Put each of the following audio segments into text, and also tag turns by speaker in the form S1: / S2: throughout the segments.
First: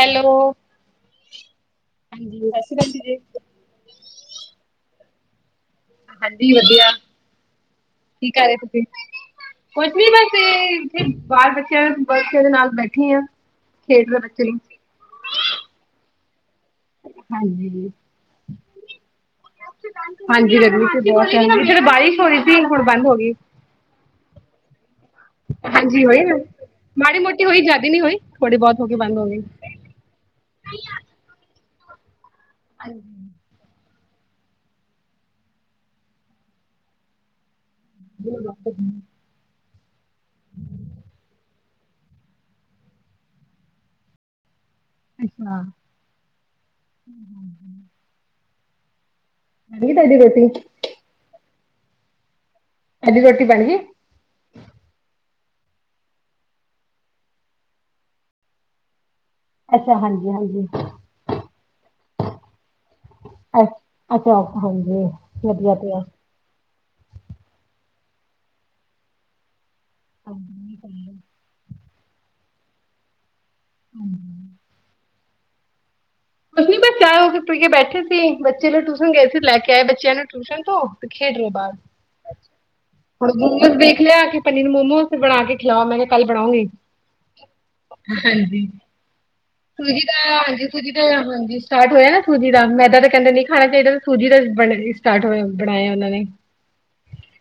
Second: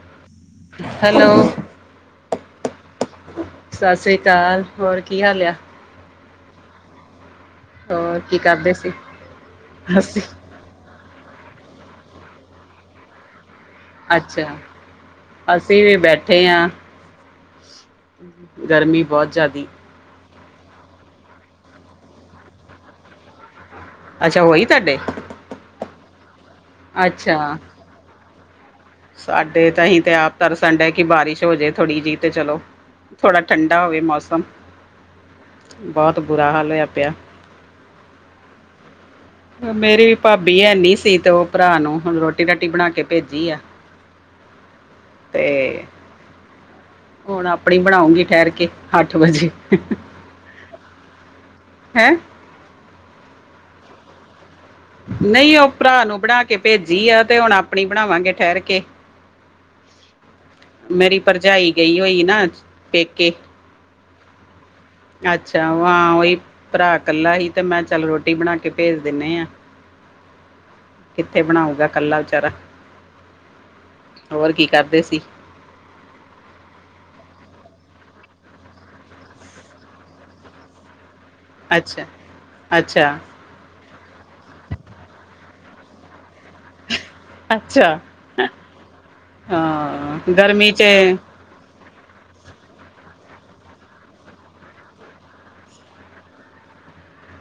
S1: Hello ਓ
S2: hello
S1: ਹਾਂਜੀ ਈ ਸਸਰੀ ਕਾਲ ਵੀਰੇ ਏ
S2: ਸਸ਼ਰੀ ਕਾਲ ਹੋਰ ਕੀ ਹਾਲ ਆ
S1: ਹਾਂਜੀ ਈ ਵਧੀਆ
S2: ਹੋਰ
S1: ਕੀ ਕਰ ਰੇ
S2: ਕਰਦੇ
S1: ਤੁਸੀਂ
S2: ਸੀ
S1: ਕੁਛ ਨੀ
S2: ਅਸੀਂ
S1: ਬਸ ਐ ਫਿਰ ਬਾਲ ਆ ਬੱਚਿਆਂ ਬੱਚਿਆਂ ਦੇ ਨਾਲ ਬੈਠੀ ਆ ਖੇਡ ਰਹੇ
S2: ਅੱਛਾਥ
S1: ਬੱਚੇ ਨੂੰ
S2: ਆ ਅਸੀਂ ਵੀ ਬੈਠੇ ਆ
S1: ਹਾਂਜੀ
S2: ਗਰਮੀ ਬਹੁਤ ਜਾਦੀ ਐ
S1: ਹਾਂਜੀ, ਗ਼ਰਮੀ ਤੇ ਬੋਤ ਆ। ਇਥੇ ਬਾਰਿਸ਼ ਹੋ ਰਹੀ ਸੀ, ਹੁਣ ਬੰਦ ਹੋਗੀ।
S2: ਅੱਛਾ, ਹੋਈ ਤਾਡੇ?
S1: ਹਾਂਜੀ, ਹੋਈ ਨਾ। ਮਾੜੀ ਮੋਟੀ ਹੋਈ, ਜ਼ਿਆਦੀ ਨੀ ਹੋਈ। ਥੋੜੀ ਬਹੁਤ ਹੋ ਕੇ ਬੰਦ ਹੋ ਗਈ
S2: ਸਾਡੇ ਤੇ ਅਹੀ ਤੇ ਆਪ ਤਰਸਨ ਡਏ,
S1: ਅੱਛਾ
S2: ਕਿ
S1: ਬਣ
S2: ਬਾਰਿਸ਼ ਹੋ ਜੇ ਥੋੜ੍ਹੀ ਜੀ ਤੇ ਚਲੋ, ਥੋੜਾ ਠੰਡਾ ਹੋਵੇ ਮੌਸਮ, ਬਹੁਤ ਬੁਰਾ ਹਾਲ ਹੋਇਆ ਪਿਆ।
S1: ਜੇ ਉਹ ਡਾਕਟਰ ਨੂੰ
S2: ਮੇਰੀ ਭਾਬੀ ਹੈਨੀ ਸੀ ਤੇ ਉਹ ਭਰਾ ਨੂੰ ਹੁਣ, ਰੋਟੀ-ਰਾਟੀ ਬਣਾ ਕੇ ਭੇਜੀ ਆ। ਤੇ ਹੁਣ ਆਪਣੀ ਬਣਾਉਂਗੀ, ਠਹਿਰ ਕੇ। ਅੱਠ ਵਜੇ।
S1: ਬਣੀ ਨੀ ਤੁਹਾਡੀ ਰੋਟੀ?
S2: ਹੈਂ।
S1: ਤੁਹਾਡੀ ਰੋਟੀ ਬਣਗੀ?
S2: ਨਹੀਂ ਉਹ ਭਰਾ ਨੂੰ ਬਣਾ ਕੇ ਭੇਜੀ ਆ ਤੇ ਹੁਣ ਆਪਣੀ ਬਣਾਵਾਂਗੇ, ਠਹਿਰ ਕੇ।
S1: ਅੱਛਾ, ਹਾਂਜੀ-ਹਾਂਜੀ।
S2: ਮੇਰੀ ਭਰਜਾਈ ਗਈ ਹੋਈ ਨਾ, ਪੇਕੇ।
S1: ਅ-ਅੱਛਾ, ਹਾਂਜੀ।
S2: ਅੱਛਾ,
S1: ਵਧੀਆ
S2: ਉਹ ਹਾਂ, ਉਹੀ ਭਰਾ ਕੱਲਾ ਹੀ ਤੇ ਮੈਂ ਚੱਲ ਰੋਟੀ ਬਣਾ ਕੇ ਭੇਜ ਦਿੰਨੇ ਆ।
S1: ਆਉਂਦੀ ਨੀ ਪ‌ਈ।
S2: ਕਿੱਥੇ ਬਣਾਉਗਾ ਕੱਲਾ ਵਿਚਾਰਾ।
S1: ਹਾਂਜੀ।
S2: ਹੋਰ ਕੀ ਕਰਦੇ ਸੀ?
S1: ਕੁਛ ਨੀ ਬਸ ਚਾਹ-ਚੂ ਪੀਕੇ ਬੈਠੇ ਸੀ। ਬੱਚੇ ਨੂੰ ਟਿਊਸ਼ਨ ਗਏ ਸੀ ਲੈ ਕੇ ਆਏ ਬੱਚਿਆਂ ਨੂੰ ਟਿਊਸ਼ਨ ਤੋਂ। ਤੇ ਖੇਡ ਰਹੇ ਬਾਹਰ।
S2: ਅੱਛਾ
S1: ਅੱਛਾ,
S2: ਅੱਛਾ
S1: ਹੁਣ ਮੋਮੋਜ਼ ਦੇਖ ਲਿਆ, ਆ ਕੇ ਪਨੀਰ ਮੋਮੋਜ਼ ਬਣਾ ਕੇ ਖਿਲਾ। ਮੈਂ ਕਿਹਾ ਕੱਲ ਬਣਾਉਂਗੀ।
S2: ਅੱਛਾ
S1: ਹਾਂਜੀ। ਤੂਹੀ
S2: ਹਾਂ
S1: ਦਾ ਹਾਂਜੀ
S2: ਗਰਮੀ
S1: ਕੁਜ
S2: 'ਚ
S1: ਹਾਂਜੀ ਸਟਾਟ ਹੋਇਆ ਨਾ ਸੂਜੀ ਦਾ। ਮੈਦਾ ਤੇ ਕਹਿੰਦੇ ਨਹੀਂ ਖਾਣਾ ਚਾਹੀਦਾ ਤੇ ਸੂਜੀ ਦਾ ਬਣ ਇਸਟਾਟ ਹੋਇਆ, ਬਣਾਇਆ ਉਹਨਾਂ ਨੇ।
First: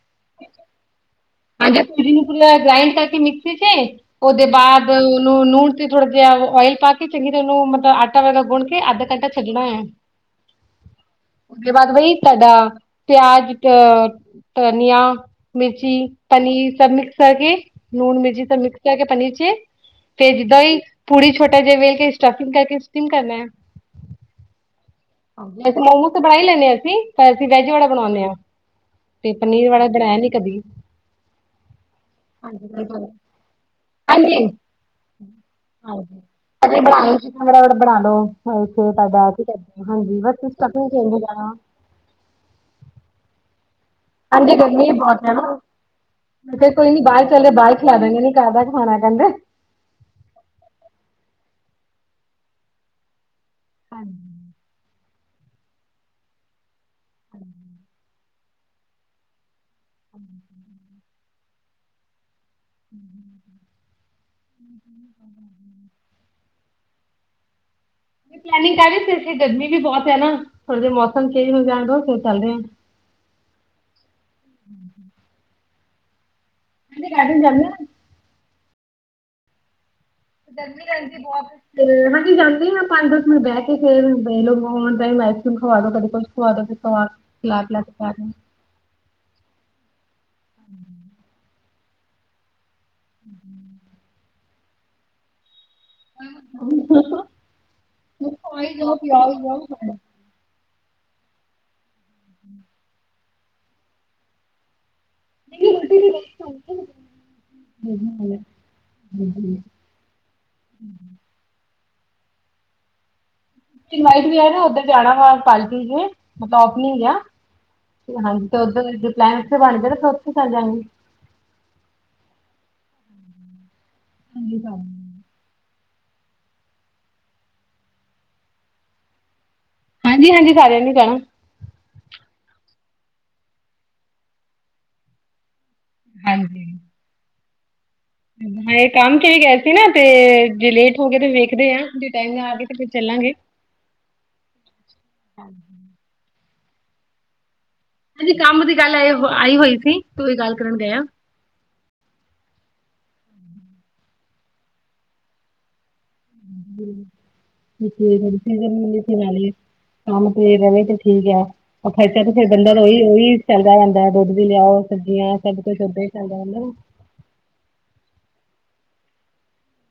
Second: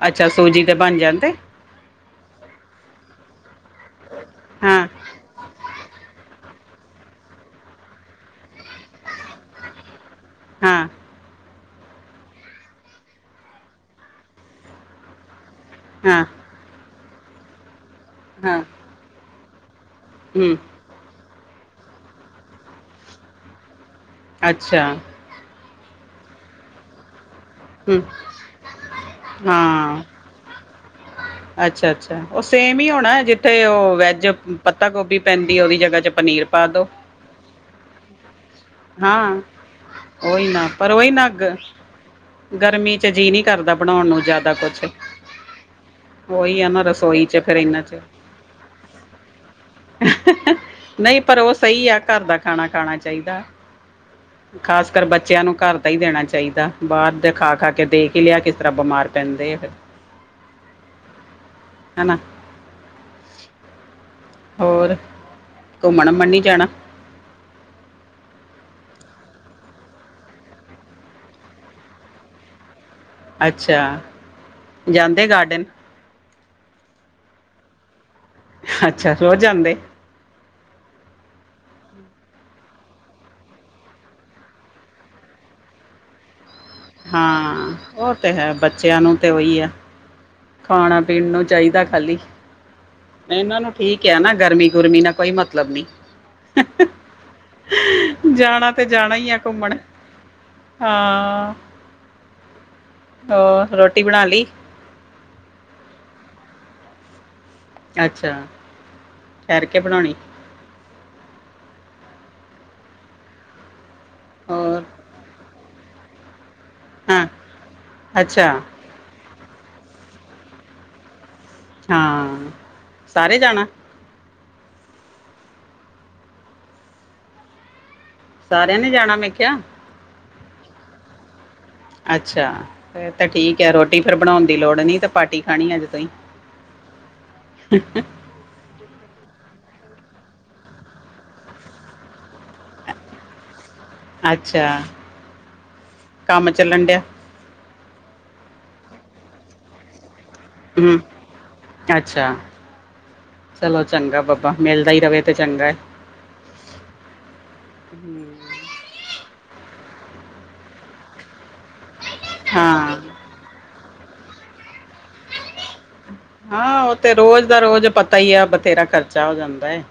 S2: ਅੱਛਾ, ਸੂਜੀ ਤੇ ਬਣ ਜਾਂਦੇ?
S1: ਹਾਂ, ਜਾਂ ਕੁੜੀ ਨੂੰ ਤੂੰ ਲੈਕੇ ਆਏਗਾ ਕੇ ਨਹੀਂ ਓਦੇ 'ਚ ਉਹਦੇ
S2: ਹਾਂ
S1: ਬਾਅਦ ਉਹਨੂੰ ਨੂਣ ਤੇ ਥੋੜਾ ਜਿਹਾ ਓਇਲ ਪਾ ਕੀ ਚੰਗੀ ਤਰ੍ਹਾਂ ਨਾ ਮਤਲਬ ਆਟਾ ਵੈਰਾ ਗੁੰਨ ਕੇ ਅੱਧਾ ਘੰਟਾ ਛੱਡਣਾ ਐਂ।
S2: ਹਾਂ।
S1: ਉਹਦੇ ਬਾਅਦ ਬਹੀ ਤਾਡਾ ਪਿਆਜ ਅ ਧਨੀਆ ਮਿਰਚੀ,
S2: ਹਾਂ
S1: ਪਨੀਰ ਸਬ ਮਿਕਸ ਕਰਕੇ, ਲੂਨ-ਮਿਰਚੀ
S2: ਹਾਂ
S1: ਸਬ ਮਿਕਸ ਕਰਕੇ ਪਨੀਰ 'ਚ ਤੇ
S2: ਹੂੰ
S1: ਜਿਦਾਂ ਈ ਪੂੜੀ ਛੋਟਾ ਜਿਹਾ ਵੇੇਲ ਕੇ, ਸਟਫਿੰਗ ਕਰਕੇ, ਸਟੀਮ ਕਰਨਾ ਆ।
S2: ਅੱਛਾ।
S1: ਵੈਸੇ ਮੋਮੋਸ ਤਾਂ ਬਣਾ ਈ ਲੈਨੇਂ ਅਸੀਂ। ਫ ਅਸੀਂ ਵੈਜ ਵਾਲਾ
S2: ਹੂੰ
S1: ਬਣਾਉਨੇ ਆ ਤੇ ਪਨੀਰ ਵਾਲਾ ਬਣਾਇਆ ਨੀ ਕਦੀ।
S2: ਅੱਛਾ-ਅੱਛਾ। ਉਹ
S1: ਹਾਂਜੀ।
S2: ਸੇਮ ਈ
S1: ਬਿਲਕੁਲ,
S2: ਹੋਣਾ, ਜਿੱਥੇ ਉਹ ਵੈਜ
S1: ਹਾਂਜੀ।
S2: ਪੱਤਾ-ਗੋਭੀ ਪੈਂਦੀ, ਉਹਦੀ ਜਗ੍ਹਾ 'ਚ ਪਨੀਰ ਪਾ ਦੋ।
S1: ਹੁਣ ਫਟਾਫਟ ਬਣਾਲੋ। ਹੋਰ ਇਥੇ ਤੁਹਾਡਾ
S2: ਹਾਂ
S1: ਕੀ ਕਰਦੇ ਆ ਹਾਂਜੀ। ਬਸ
S2: ਉਹੀ
S1: ਇਸ
S2: ਨਾ
S1: ਕਰਕੇ
S2: ਪਰ ਉਹੀ
S1: ਢੇਰੀ ਹੋ
S2: ਨਾ
S1: ਜਾਣਾ।
S2: ਗ- ਗਰਮੀ 'ਚ ਜੀਅ ਨੀ ਕਰਦਾ, ਬਣਾਉਣ ਨੂੰ ਜ਼ਿਆਦਾ
S1: ਹਾਂਜੀ
S2: ਕੁਛ।
S1: ਗਰਮੀ ਬਹੁਤ ਹੈ ਨਾ ਮੈਂ ਕਿਹਾ ਕੋਈ ਨੀ ਬਾਹਰ ਚਲਦੇ ਆ, ਬਾਹਰ ਖਿਲਾਦਾਗੇ। ਨਹੀਂ ਘਾਰ ਬਹਿ ਕੇ ਖਾਣਾ ਕਹਿੰਦਾ।
S2: ਨਹੀਂ ਪਰ ਉਹ ਸਹੀ ਆ, ਘਰ ਦਾ ਖਾਣਾ-ਖਾਣਾ ਚਾਹੀਦਾ।
S1: ਹਾਂਜੀ।
S2: ਖ਼ਾਸ ਕਰ ਬੱਚਿਆਂ ਨੂੰ ਘਰ ਦਾ ਈ ਦੇਣਾ ਚਾਹੀਦਾ। ਬਾਹਰ ਦੇ ਖਾ-ਖਾ ਕੇ ਦੇ ਕਿਲਿਆ ਕਿਸ ਤਰ੍ਹਾਂ ਬਿਮਾਰ ਪੈਂਦੇ ਆ ਫੇਰ।
S1: [inaudible]
S2: ਹਨਾ।
S1: [inaudible]
S2: ਹੋਰ ਘੁੰਮਣ ਮਣ ਨੀ ਜਾਣਾ।
S1: ਪਲੈਨਿੰਗ ਕਰ ਰੀ ਫੇਰ ਓਥੇ ਗਰਮੀ ਵੀ ਬਹੁਤ ਐ ਨਾ, ਥੋੜੇ ਜਿਹੇ ਮੌਸਮ ਚੇਂਜ ਹੋ ਜਾਣਦੋ ਫਿਰ ਚੱਲਦੇ ਐਂ।
S2: ਅੱਛਾ, ਜਾਂਦੇ ਗਾਰਡਨ।
S1: ਕਹਿੰਦੇ ਗਾਰਡਨ ਜਾਂਨੇ ਹੁਣ।
S2: ਅੱਛਾ ਰੋਜ ਜਾਂਦੇ।
S1: ਗਰਮੀਂ ਰੈਦੀ ਬੋਤ। ਤੇ ਹਾਂਜੀ ਜਾਂਦੇ ਮੈਂ ਪੰਜ ਦਸ ਮਿੰਟ ਬਹਿ ਕੇ, ਫੇਰ ਦੇਖ ਲੋ ਟਾਈਮ ਆਈਸਕ੍ਰੀਮ ਖਵਾ ਦੋ ਕਦੇ ਕੁਛ ਖਵਾ ਦੋ ਫੇ
S2: ਹਾਂ ਉਹ ਤਾਂ ਹੈ, ਬੱਚਿਆਂ ਨੂੰ ਤਾਂ ਵੋਈ ਐ। ਖਾਣਾ ਪੀਣ ਨੂੰ ਚਾਹੀਦਾ ਖਾਲੀ, ਇਹਨਾਂ ਨੂੰ ਠੀਕ -ਕ ਨਾ ਗਰਮੀ- ਗੁਰਮੀ ਨਾਲ ਕੋਈ ਮਤਲਬ ਨੀ।
S1: ਦਿਓ
S2: ਜਾਣਾ
S1: ਖਵਾਈ
S2: ਤੇ
S1: ਜਾਓ
S2: ਜਾਣਾ ਈ
S1: ਪਿਆਓ
S2: ਆ
S1: ਜਾਓ
S2: ਘੁੰਮਣ। ਹਾਂ।
S1: [inaudible]
S2: ਹੋਰ ਰੋਟੀ ਬਣਾ ਲੀ। ਅੱਛਾ ਠਹਿਰ
S1: [unintelligible]
S2: ਕੇ ਬਣਾਉਣੀ
S1: ਇਨਵਾਈਟ ਵੀ ਆ ਨਾ
S2: ਹੋਰ
S1: ਉੱਧਰ ਜਾਣਾ ਵਾ ਪਾਲਕੀ ਤੇ। ਮਤਲਬ ਓਪਨਿੰਗ ਆ,
S2: ਹਾਂ
S1: ਹਾਂਜੀ
S2: ਅੱਛਾ
S1: ਉਧਰ ਪਲੈਨਸ ਬਣਗੇ ਫ਼ਿਰ ਉੱਥੇ ਤਾਂ ਜਾਂਵਾਂਗੇ।
S2: ਹਾਂ, ਸਾਰੇ ਜਾਣਾ।
S1: ਹਾਂਜੀ ਸਾਰੇ ਨੇਂ।
S2: ਸਾਰਿਆਂ ਨੇ ਜਾਣਾ ਮੈਂ ਖਿਆ।
S1: ਹਾਂਜੀ- ਹਾਂਜੀ ਸਾਰਿਆਂ ਨੇ ਜਾਣਾਂ।
S2: ਅੱਛਾ, ਫੇਰ ਤਾਂ ਠੀਕ ਐ ਰੋਟੀ ਫੇਰ ਬਣਾਉਣ ਦੀ ਲੋੜ ਨੀ ਤਾਂ ਪਾਰਟੀ ਖਾਣੀ ਅੱਜ [unintelligible]
S1: ਇਹ ਕੰਮ ਤੇ ਗਏ ਸੀ ਨਾ ਤੇ ਜੇ ਲੇਟ ਹੋ ਗਏ ਤੇ ਵੇਖਦੇ ਆ, ਜੇ ਟਾਇਮ ਨਾ ਆਗੇ ਤੇ ਫੇਰ ਚੱਲਾਂਗੇ।
S2: ਅੱਛਾ, ਕੰਮ ਚੱਲਣ ਡਿਆ।
S1: ਹਾਜੀ ਕੰਮ ਦੀ ਗੱਲ ਆਈ- ਆਈ ਹੋਈ ਸੀ ਕੋਈ ਗੱਲ ਕਰਨ ਗਏ
S2: ਹੂੰ।
S1: ਆ
S2: ਅੱਛਾ, ਚਲੋ ਚੰਗਾ ਬਾਬਾ ਮਿਲਦਾ ਈ ਰਵੇ ਤੇ ਚੰਗਾ ਏ।
S1: [unintelligible] [unintelligible] ਰਵੇ ਤੇ ਠੀਕ ਆ। ਖਰਚਾ ਤੇ ਫੇਰ ਬੰਦਾ
S2: ਹਾਂ
S1: ਉਹੀ- ਉਹੀ ਚਲਦਾ ਰਹਿੰਦਾ, ਦੁੱਧ ਵੀ ਲਿਆਓ ਸਬਜੀਆਂ ਸਭ ਕੁੱਝ ਓਦਾ ਈ
S2: ਹਾਂ ਉਹ ਤੇ ਰੋਜ਼ ਦਾ ਰੋਜ਼ ਪਤਾ ਈ ਆ, ਬਥੇਰਾ ਖਰਚਾ ਹੋ ਜਾਂਦਾ ਏ।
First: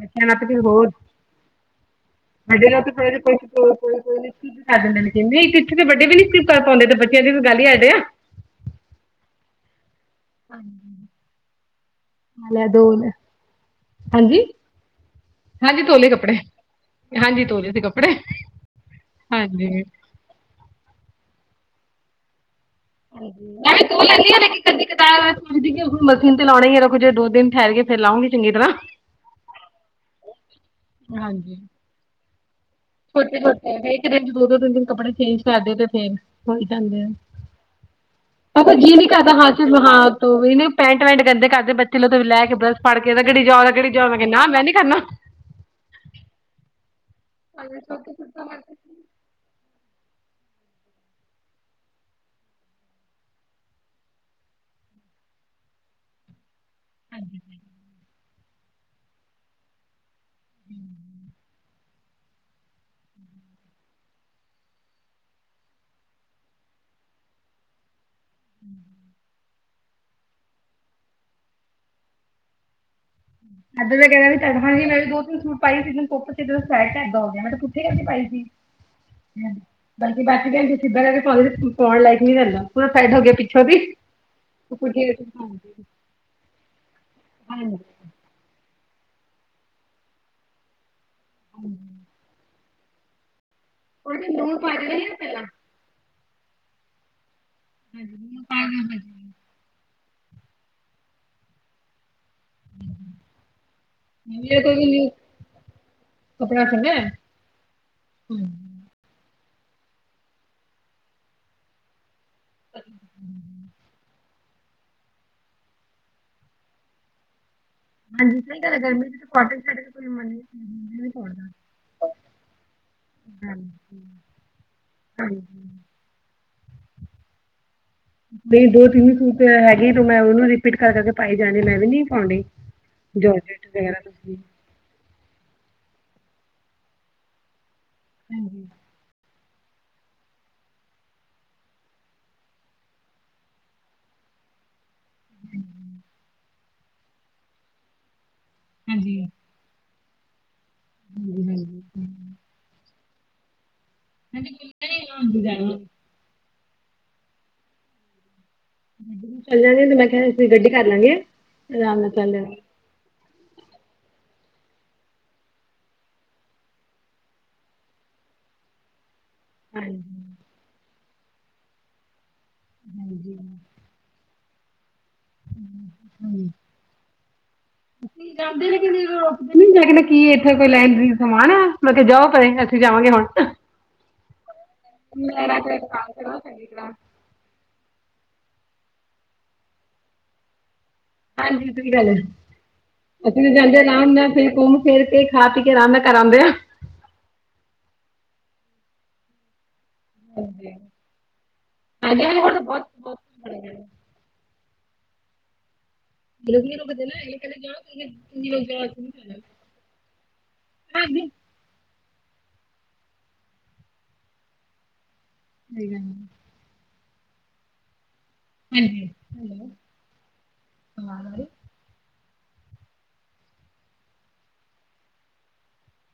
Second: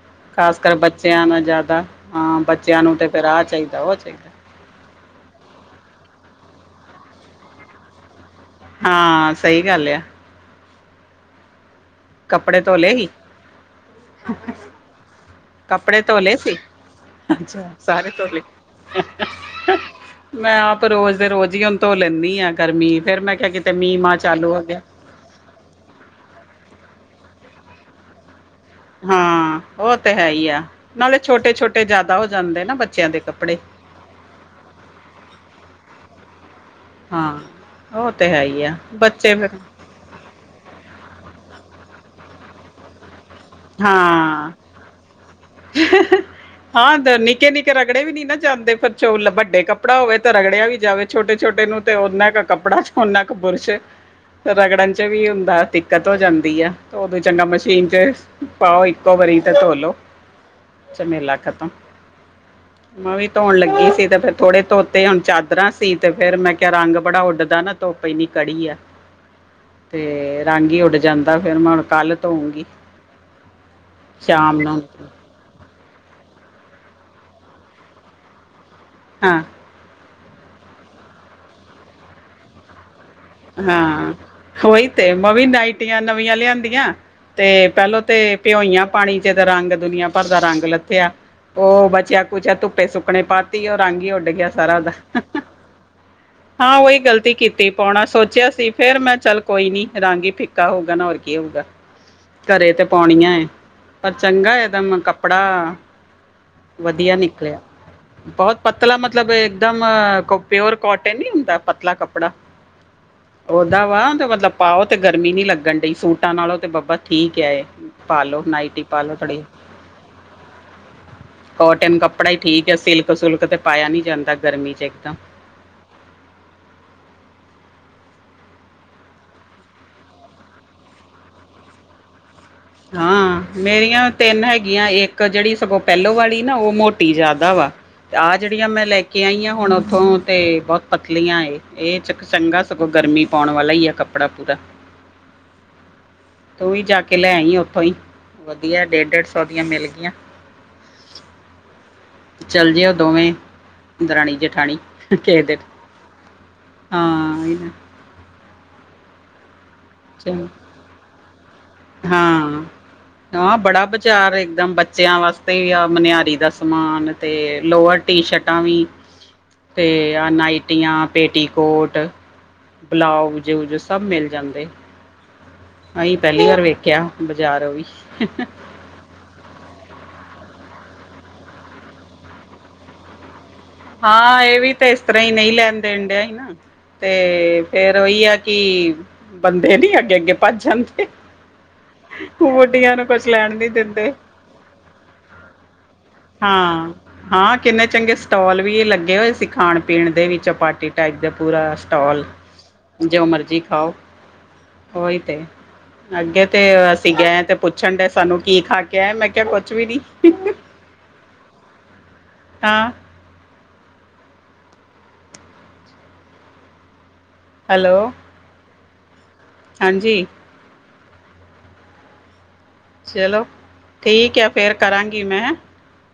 S1: ਬੱਚਿਆਂ ਨਾਲ ਤੇ
S2: ਖ਼ਾਸ
S1: ਫਿਰ
S2: ਕਰ
S1: ਹੋਰ
S2: ਬੱਚਿਆਂ ਨਾ ਜ਼ਿਆਦਾ, ਹਾਂ
S1: ਵੱਡੇ ਨਾਲ
S2: ਬੱਚਿਆਂ
S1: ਤਾਂ
S2: ਨੂੰ ਤੇ
S1: ਥੋੜਾ ਜਿਹਾ
S2: ਫੇਰ ਆਹ
S1: ਕੁਛ ਕੋਈ
S2: ਚਾਹੀਦਾ ਉਹ ਚਾਹੀਦਾ।
S1: [unintelligible] ਕਰ ਪਾਉਂਦੇ ਬੱਚਿਆਂ ਦੀ ਤੇ ਗੱਲ ਈ ਅੱਡ ਆ।
S2: ਹਾਂ, ਸਹੀ ਗੱਲ ਆ।
S1: ਹਾਂਜੀ।
S2: ਕੱਪੜੇ ਧੋਲੇ ਹੀ।
S1: ਹਾਂਜੀ ਹਾਂਜੀ ਧੋ
S2: ਕੱਪੜੇ
S1: ਲਏ
S2: ਧੋਲੇ ਸੀ,
S1: ਹਾਂਜੀ ਧੋ
S2: ਅੱਛਾ
S1: ਲਏ ਸੀ
S2: ਸਾਰੇ
S1: ਕੱਪੜੇ
S2: ਧੋਲੇ।
S1: ਹਾਂਜੀ,
S2: ਮੈਂ ਆਪ ਰੋਜ਼ ਦੇ ਰੋਜ਼ ਈ ਹੁਣ ਧੋ ਲੇਨੀ ਆ ਗਰਮੀ ਫਿਰ
S1: ਹਾਂਜੀ,
S2: ਕਿਹਾ ਕਿਤੇ
S1: ਮੈਂ ਵੀ
S2: ਮੀਂਹ
S1: ਤੋ
S2: ਮਾ
S1: ਲੈਂਦੀ ਆ
S2: ਚਾਲੂ ਹੋ
S1: ਲ਼ੇਕਿਨ
S2: ਗਿਆ
S1: ਕਦੀ- ਕਦੀਂ [unintelligible] ਤੇ ਲਾਉਣੀ ਹੀ ਰੁਕਜੇ ਦੋ ਦਿਨ ਠਹਿਰ ਕੇ ਫੇਰ ਲਾਂਉਗੀ ਚੰਗੀ ਤਰ੍ਹਾਂ।
S2: ਹਾਂ ਉਹ ਤੇ ਹੈ ਹੀ ਆ ਨਾਲੇ ਛੋਟੇ- ਛੋਟੇ ਜ਼ਿਆਦਾ ਹੋ ਜਾਂਦੇ ਨਾ ਬੇ-
S1: ਛੋਟੇ- ਛੋਟੇ ਇੱਕ ਦਿਨ ਦੋ- ਦੋ ਤਿੰਨ- ਤਿੰਨ ਕੱਪੜੇ ਚੇਂਜ ਕਰਦੇ ਤੇ ਫੇਰ ਹੋ ਹੀ ਜਾਂਦੇ ਆ।
S2: ਹਾਂ ਉਹ ਤੇ ਹੈ ਹੀ
S1: ਹਾਂ ਫੇਰ
S2: ਆ
S1: ਜੀ ਨੀ ਕਰਦਾ
S2: ਬੱਚੇ ਫਿਰ
S1: ਹਾਂ ਸ ਹਾਂ ਤੂੰ ਇਹਨ ਪੈਂਟ ਵੈਂਟ ਗੰਦੇ ਕਰਦੇ ਬੱਚੇ ਲੈ ਤ ਵੀ ਲੈ ਦੋ। ਪੜ ਕੇ ਦੋ ਜੇਹੜੀ ਜਾਓਦਾ ਜੋਹੜੀ ਜੋਬ ਲਗੇ ਨਾ
S2: ਹਾਂ
S1: ਮੈਂ ਨੀ ਕਰਨਾ।
S2: ਹਾਂ ਨਿੱਕੇ- ਨਿੱਕੇ ਰਗੜੇ ਵੀ ਨੀ ਨਾ ਜਾਂਦੇ ਫੇਰ ਚੋ ਵੱਡੇ ਕੱਪੜ- ਕੱਪੜਾ ਹੋਵੇ ਤਾਂ ਰਗੜਿਆ ਵੀ ਜਾਵੇ ਛੋਟੇ- ਛੋਟੇ ਨੂੰ ਤੇ ਓਨਾ ਕੁ ਕੱਪੜਾ ਚ ਓਨਾ ਕੁ ਬੁਰਸ਼। ਰਗੜਨ ਚ ਵੀ ਹੁੰਦਾ ਦਿੱਕਤ ਹੋ ਜਾਂਦੀ ਐ। ਉਦੋ ਚੰਗਾ ਮਸ਼ੀਨ ਚ ਪਾਓ ਇੱਕੋ ਵਾਰੀ ਤੇ ਧੋਲੋ। ਚਮੇਲਾ ਖਤਮ। ਮੈਂ ਵੀ ਧੋਣ ਲੱਗੀ ਸੀ ਤੇ ਫਰ ਥੋੜੇ ਧੋਤੇ ਹੁਣ ਚਾਦਰਾਂ ਸੀ ਤੇ ਫੇਰ ਮੈਂ ਕਿਹਾ ਰੰਗ ਬੜਾ ਉੱਡਦਾ ਨਾ। ਧੁੱਪ ਹੀ ਨੀ ਕੜੀ ਆ, ਤੇ ਰੰਗ ਹੀ ਉੱਡ ਜਾਂਦਾ ਫੇਰ ਮੈਂ ਹੁਣ ਕੱਲ ਧੋਂਗੀ।
S1: ਅੱਧ ਮੈ ਕਹਿਣਾ ਵੀ ਟੈਂਸ਼ਨ ਨਹੀਂ ਲੈਣੀ ਦੋ- ਤਿੰਨ ਸੂਟ। ਪਾਈ ਸੀ ਤੈਨੂੰ ਕੁੱਪ [unintelligible] ਤੇ ਦੋਂ ਹੋ ਗਿਆ ਮੈਂ ਤੇ ਪੁੱਠੇ ਕਰਕੇ ਪਾਈ ਸੀ।
S2: ਹਾਂ
S1: ਬਾਕੀ ਬਾਕੀ ਕ ਸਥਾਰਈ ਪਣ ਲਾਈਕ ਨ ਚ ਪਰਾ ਸ ਢ [unintelligible]
S2: ਹਾਂ ਉਹੀ ਤੇ ਮੈ ਵੀ
S1: ਹਾਂਜੀ
S2: ਨਾਈਟੀਆਂ ਨਵੀਆਂ ਲਿਆਂਦੀਆਂ ਤੇ,
S1: ਹਾਂਜੀ
S2: ਪਹਿਲੋ- ਤੇ ਪਿਓਈਆਂ ਪਾਣੀ ਚ ਤਾਂ ਰੰਗ ਦੁਨੀਆਂ ਭਰ ਦਾ ਰੰਗ ਲੱਥਿਆ, ਉਹ ਬਚਿਆ ਕੁਛਿਆ ਧੁੱਪੇ ਸੁਖ- ਣੇ ਪਾਤੀ ਉਹ ਰੰਗ ਹੀ
S1: ਉਹਦੇ
S2: ਉੱਡ ਗਿਆ
S1: ਨੂੰਹ ਪਾ
S2: ਸਾਰਾ ਓਦਾ।
S1: ਜਿਹੜੇ ਨਾ ਪਹਿਲਾਂ
S2: ਹਾਂ ਉਹੀ ਗ਼ਲਤੀ ਕੀਤੀ ਪਾਉਣਾ
S1: ਹਾਂਜੀ ਨੂੰਹ
S2: ਸੋਚਿਆ
S1: ਪਾ
S2: ਸੀ ਫੇਰ
S1: ਹਾਂਜੀ
S2: ਮੈਂ ਚੱਲ- ਕੋਈ ਨੀ ਰੰਗ ਹੀ ਫਿੱਕਾ ਹੋਊਗਾ ਨਾ ਹੋਰ ਕੀ ਹੋਊਗਾ। ਘਰੇ ਤੇ ਪਾਉਣੀਆਂ ਏ, ਪਰ ਚੰਗਾ
S1: ਮੇਰੇ ਕੋਲ ਵੀ
S2: ਇਕਦਮ
S1: ਨਿਊ
S2: ਕੱਪੜਾ।
S1: ਕੱਪੜਾ ਸੀਗਾ
S2: ਵਧੀਆ ਨਿਕਲਿਆ ਬਹੋਤ।
S1: ਹਾਂਜੀ
S2: ਪਤਲਾ ਮਤਲਬ ਇੱਕਦਮ ਪਿਓਰ ਕੋਟਨ ਨਹੀਂ ਹੁੰਦਾ ਪਤਲਾ ਕੱਪੜਾ।
S1: ਹ
S2: ਪਰ ਓਦਾ ਵਾ ਤੇ ਮਤਲਬ ਪਾਓ ਤੇ ਗਰਮੀ ਨੀ ਲੱਗਣ ਡਈ ਸੂਟਾਂ ਨਾਲੋਂ ਤੇ ਬਾਬਾ ਠੀਕ ਹੈ। ਪਾ
S1: ਹਾਂਜੀ
S2: ਲਓ
S1: ਸਹੀ ਗੱਲ ਆ
S2: ਨਾਈਟੀ ਪਾ
S1: ਗਰਮੀ
S2: ਲਓ
S1: ਚ ਤਾਂ
S2: ਥੋੜੀ
S1: ਕੋਟਨ ਕੋ [unintelligible]
S2: ਕੋਟਨ ਕੱਪੜਾ ਹੀ ਠੀਕ ਹੈ ਸਿਲਕ ਸੁਲਕ ਤੇ ਪਾਇਆ ਨੀ ਜਾਂਦਾ ਗਰਮੀ ਚ ਇਕ ਤਾ।
S1: ਨਹੀਂ ਦੋ- ਤਿੰਨ ਸੂਟ ਹੈਗੇ ਤ ਮੈਂ ਉਹਨੂੰ ਰਿਪੀਟ ਕਰ-ਕਰ ਕੇ ਪਾਏ ਜਾਣੀ ਮੈਂ ਵੀ ਨਹੀਂ ਪਾਉਂ ਡੀ।
S2: ਹਾਂ ਮੇਰੀਆਂ ਤਿੰਨ ਹੈਗੀ- ਆ ਇੱਕ ਜਿਹੜੀ ਸਗੋਂ ਪਹਿਲੋਂ ਵਾਲੀ ਨਾ ਉਹ ਮੋਟੀ ਜ਼ਿਆਦਾ ਵਾ, ਤੇ ਆਹ ਜਿਹੜੀਆਂ ਮੈਂ ਲੈ- ਕੇ ਆਈਆਂ ਹੁਣ ਉੱਥੋਂ ਤੇ ਬਹੋਤ ਪਤਲੀਆਂ ਇਹ ਚ ਚੰਗਾ ਸਗੋਂ ਗਰਮੀ ਪਾਉਣ ਵਾਲਾ ਹੀ ਆ ਕੱਪੜਾ। ਪਣਾ ਪੂਰਾ। ਤੂੰ ਵੀ ਜਾ ਕੇ ਲੈਈ ਉੱਥੋਂ ਹੀ, ਵਧੀਆ ਡੇਢ-
S1: ਹਾਂਜੀ
S2: ਡੇਢ ਸੌ ਦੀਆਂ ਮਿਲ ਗਈਆਂ।
S1: ਹਾਂਜੀ
S2: ਚੱਲ ਜਿਓ ਦੋਵੇਂ। ਅੰ ਦਰਾਣੀ ਜੇਠਾਣੀ ਕਿਹੇ ਦਿਨ,
S1: ਹਾਂਜੀ
S2: ਹਾਂ।
S1: ਗੱਡੀ ਨੂੰ ਚੱਲ ਜਾਂਗੇ ਤੇ ਮੈਂ ਕਿਹਾ ਦੀ
S2: ਚਲੋ
S1: ਸੀਂ ਗੱਡੀ ਕਰ ਲਾਂਗੇ। ਆਰਾਮ ਨਾਲ ਚੱਲ
S2: ਹਾਂ। ਹਾਂ ਬੜਾ ਵਿਚਾਰ ਇੱਕਦਮ ਬੱਚਿਆਂ ਵਾਸਤੇ ਵੀ ਆ ਮਨਿਆਰੀ ਦਾ ਸਮਾਨ ਤੇ ਲੋਅਰ- ਟੀ ਸ਼ਰਟਾਂ ਵੀ। ਤੇ ਆ ਨਾਈਟੀਆਂ, ਪੇਟੀਕੋਟ, ਬਲਾਉਜ ਜੋ- ਸਭ ਮਿਲ ਜਾਂਦੇ। ਆਹੀਂ ਪਹਿਲੀ ਵਾਰ ਵੇਖਿਆ, ਬਾਜ਼ਾਰ ਓ ਵੀ।
S1: ਅਸੀ ਜਾਂਦੇ ਨੇ ਕਿ- ਕਹਿੰ ਕੀ ਇੱਥੇ ਕੋਈ ਲੈਣ ਦੀ ਸਮਾਨ ਆ ਲੋਕੀ ਜਾਓ ਪ ਅਸੀਂ ਜਾਵਾਂਗੇ ਹਾਂ।
S2: ਹਾਂ ਇਹ ਵੀ ਤਾਂ ਇਸ ਤਰਾਂ ਹੀ ਨਹੀਂ
S1: ਤੇ
S2: ਲੈਣ ਦੇਣ
S1: ਕੰਮ
S2: ਡਿਆ ਹੀ
S1: ਕਰੋ
S2: ਨਾ।
S1: ਚੰਗੀ ਤਰ੍ਹਾਂ
S2: ਤੇ ਫੇਰ ਉਹੀ ਆ ਕਿ ਬੰਦੇ ਨੀ ਅੱਗੇ- ਅੱਗੇ ਭੱਜ ਜਾਂਦੇ।
S1: ਹਾਂਜੀ ਕੀ ਗੱਲ ਐ
S2: ਹੋਣ ਨਈ ਯਾਰਾ ਕੁਛ
S1: ਅੱਸੀ ਵੀ
S2: ਲੈਣ ਨੀ
S1: ਜਾਂਦੇ, ਆਰਾਮ
S2: ਦਿੰਦੇ
S1: ਨਾਲ ਫਿਰ ਘੁੰਮ ਫਿਰ ਕੇ, ਖਾ ਪੀ ਕੇ ਆਰਾਮ ਨਾਲ ਘਾਰ ਆਉਂਦੇ ਆਂ
S2: ਹਾਂ, ਹਾਂ ਕਿੰਨੇ ਚੰਗੇ ਸਟੋਲ ਵੀ ਲੱਗੇ ਹੋਏ ਸੀ ਖਾਣ ਪੀਣ ਦੇ ਵੀ ਚਪਾਟੀ ਟਾਈਕ ਦਾ ਪੂਰਾ ਸਟਾਲ,
S1: ਹਾਂਜੀ ਹਾਂਜੀ ਹੁਣ ਤਾਂ ਬਹੁਤ
S2: ਜੋ ਮਰਜ਼ੀ ਖਾਓ ਔ ਹੀ ਤੇ ਅੱਗੇ ਤੇ
S1: ਲੋਕ ਨੀ ਰੁਕਦੇ
S2: ਅਸੀਂ
S1: ਨਾ ਇਹ
S2: ਗਏ ਤੇ
S1: ਕਹਿੰਦੇ ਜਾਓ
S2: ਪੁੱਛਣ ਡਏ
S1: ਤੁਸੀਂ
S2: ਸਾਨੂੰ,
S1: ਕਿੰਨੀ
S2: ਕੀ
S1: ਵਾਰ
S2: ਖਾ
S1: ਜਾਓ
S2: ਕੇ ਆਯੇ ਮੈਂ ਕਿਹਾ ਕੁਛ ਵੀ ਨੀ
S1: ਹਜੀ [inaudible]
S2: ਹਾਂ
S1: ਸਹੀ ਗੱਲ
S2: ਹੈਲੋ
S1: ਹਾਂਜੀ ਹੈਲੋ
S2: ਹਾਂਜੀ
S1: ਹੀ [inaudible]
S2: ਚਲੋ ਠੀਕ ਹੈ ਫੇਰ ਕਰਾਂਗੀ ਮੈਂ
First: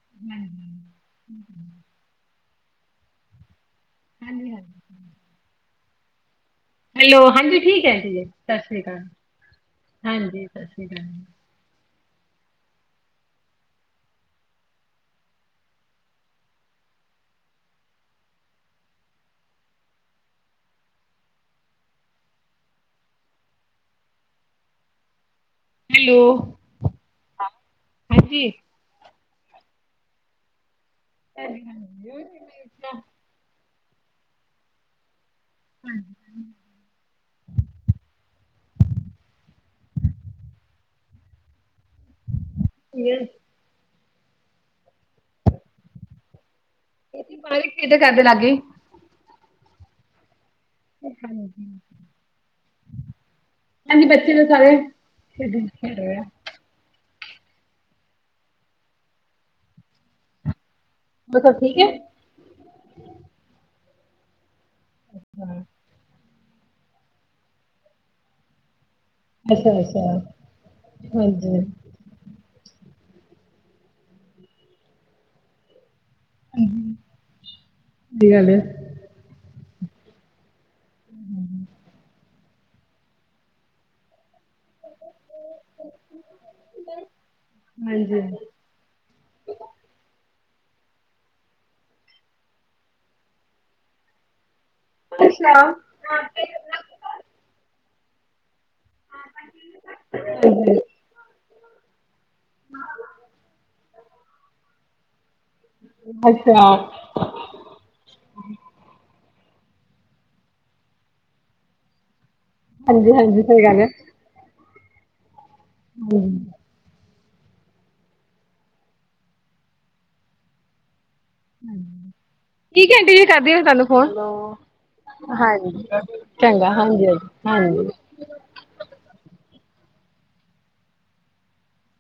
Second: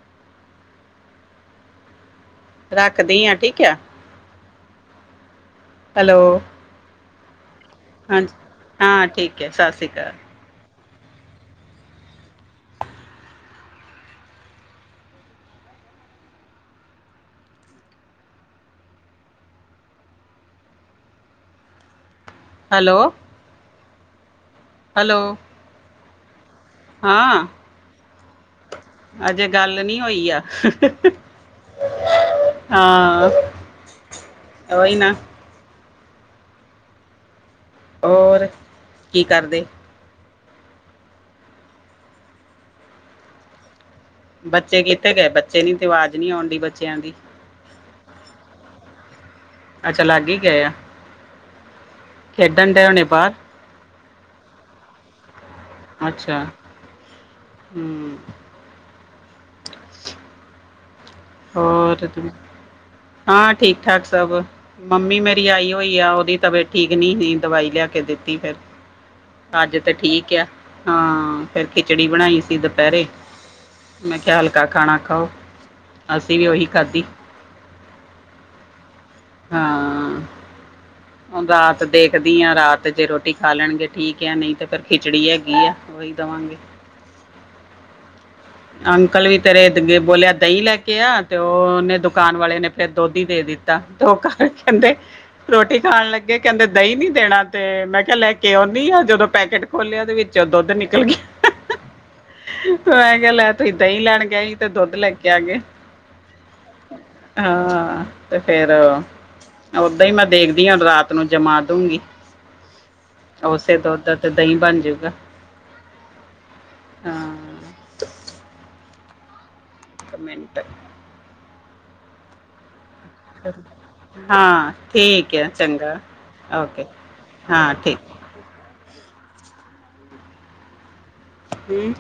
S1: ਹਮ [inaudible]
S2: ਰੱਖਦੀ ਹਾਂ ਠੀਕ ਹੈ
S1: ਹਾਂਜੀ ਹਾਂਜੀ
S2: ਹੈਲੋ
S1: ਹੈਲੋ ਹਾਂਜੀ ਠੀਕ ਹੈ ਜੀ,
S2: ਹਾਂਜੀ
S1: ਸਤਿ ਸ਼੍ਰੀ ਅਕਾਲ
S2: ਹਾਂ ਠੀਕ ਹੈ ਸਤਿ ਸ਼੍ਰੀ ਅਕਾਲ
S1: ਹਾਂਜੀ ਸਤਿ ਸ੍ਰੀ ਅਕਾਲ।
S2: ਹੈਲੋ? ਹੈਲੋ?
S1: ਹੈਲੋ?
S2: ਹਾਂ।
S1: ਹਾਂਜੀ।
S2: ਅਜੇ ਗੱਲ ਨਹੀਂ ਹੋਈ ਆ। ਹਾਂ ਉਹੀ ਨਾ।
S1: ਹਾਂ।
S2: ਹੋਰ ਕੀ ਕਰਦੇ?
S1: [unintelligible]
S2: ਬੱਚੇ ਕਿਥੇ ਗਏ ਬੱਚੇ ਨੀ ਤੇ, ਆਵਾਜ਼ ਨੀ ਆਉਣ ਦੀ ਬੱਚਿਆਂ ਦੀ।
S1: ਪਰ ਕਿਦੇ ਘਰ ਦੇ ਲਾਗੇ।
S2: ਅੱਛਾ ਲਾਗੇ ਹੀ ਗਏ ਆ।
S1: ਹਾਂਜੀ।
S2: ਖੇਡਣ ਦੇ ਹੋਣੇ ਬਾਹਰ।
S1: ਹਾਂਜੀ ਬੱਚੇ ਨੇ ਸਾਰੇ ਖੇਡਣ ਦੇ ਨੇ।
S2: ਹੂ
S1: ਹੋਰ ਸਭ ਠੀਕ ਹੈ
S2: ਹਾਂ ਏ ਤਾਂ ਤੁ ਹਾਂ ਠੀਕ ਠਾਕ ਸਭ, ਮੰਮੀ ਮੇਰੀ ਆਈ ਹੋਈ ਆ ਉਹਦੀ ਤਬੀਅਤ ਠੀਕ ਨੀ ਸੀ, ਦਵਾਈ ਲਿਆ ਕੇ ਦਿੱਤੀ ਫੇਰ।
S1: ਅੱਛਾ
S2: ਅੱਜ ਤੇ
S1: ਅੱਛਾ
S2: ਠੀਕ ਐ,
S1: ਹਾਂਜੀ
S2: ਹਾਂ ਫਿਰ ਕੀ ਖਿਚੜੀ ਬਣਾਈ ਸੀ ਦੁਪਹਿਰੇ, ਮੈਂ ਕਿਹਾ ਹਲਕਾ ਖਾਣਾ ਖਾਓ। ਅਸੀਂ ਵੀ ਉਹੀ ਖਾਧੀ।
S1: ਕੀ ਗੱਲ ਐ
S2: ਹਾਂ। ਰਾਤ ਦੇਖਦੀ ਆਂ ਰਾਤ, ਜੇ ਰੋਟੀ ਖਾ ਲੈਣਗੇ ਠੀਕ ਆ। ਨਹੀਂ ਤੇ ਫਿਰ ਖਿਚੜੀ ਹੈਗੀ ਆ, ਉਹੀ ਦੇਵਾਂਗੇ।
S1: ਹਾਂਜੀ
S2: ਅੰਕਲ ਵੀ ਤੇਰੇ ਬੋਲਿਆ ਦਹੀਂ ਲੈ ਕੇ ਆ, ਤੇ ਉਹਨੇ ਦੁਕਾਨ ਵਾਲੇ ਨੇ ਫਿਰ ਦੁੱਧੀ ਦੇ ਦਿੱਤੀ। ਦਾਤਰੋ ਕਾਜ। ਕਹਿੰਦੇ
S1: ਅੱਛਾ।
S2: ਰੋਟੀ ਖਾਣ ਲੱਗੇ
S1: ਹਾਂਜੀ,
S2: ਕਹਿੰਦੇ ਦਹੀਂ ਨੀ ਦੇਣਾ, ਤੇ ਮੈਂ ਕਿਹਾ ਲੈਕੇ ਆਓ, ਨਹੀਂ ਹੈ ਜਦੋਂ ਪੈਕੇਟ ਖੋਲਿਆ ਉਹਦੇ ਵਿੱਚ ਦੁੱਧ ਨਿਕਲ ਗਿਆ। ਮੈਂ ਕਿਹਾ ਲੈ ਤੁਸੀ ਦਹੀਂ ਲੈਣ ਗਏ ਤੇ ਦੁੱਧ ਲੈ ਕੇ ਆ ਗਏ।
S1: ਅੱਛਾ।
S2: ਹਾਂ ਤੇ ਫੇਰ ਓਦਾਂ ਹੀ ਮੈਂ ਦੇਖਦੀ ਰਾਤ ਨੂੰ ਜਮਾ ਦਊਗੀ,।
S1: ਹਾਂਜੀ ਹਾਂਜੀ ਸਹੀ
S2: ਉਸੇ
S1: ਗੱਲ ਹੈ।
S2: ਦੁੱਧ ਤੇ ਦਹੀਂ ਬਣ ਜੂਗਾ।
S1: ਹਮ।
S2: ਹਾਂ। ਇੱਕ ਮਿੰਟ
S1: ਕੀ ਘੰਟੇ ਚ ਕਰਦੀ ਤੁਹਾਨੂੰ ਫੋਨ,
S2: ਹਾਂ ਠੀਕ ਹੈ
S1: ਹਾਂਜੀ
S2: ਚੰਗਾ
S1: ਚੰਗਾ
S2: ਓਕੇ
S1: ਹਾਂਜੀ
S2: ਹਾਂ
S1: -ਹਾਂਜੀ -ਹਾਂਜੀ।
S2: ਠੀਕ ਹਮ।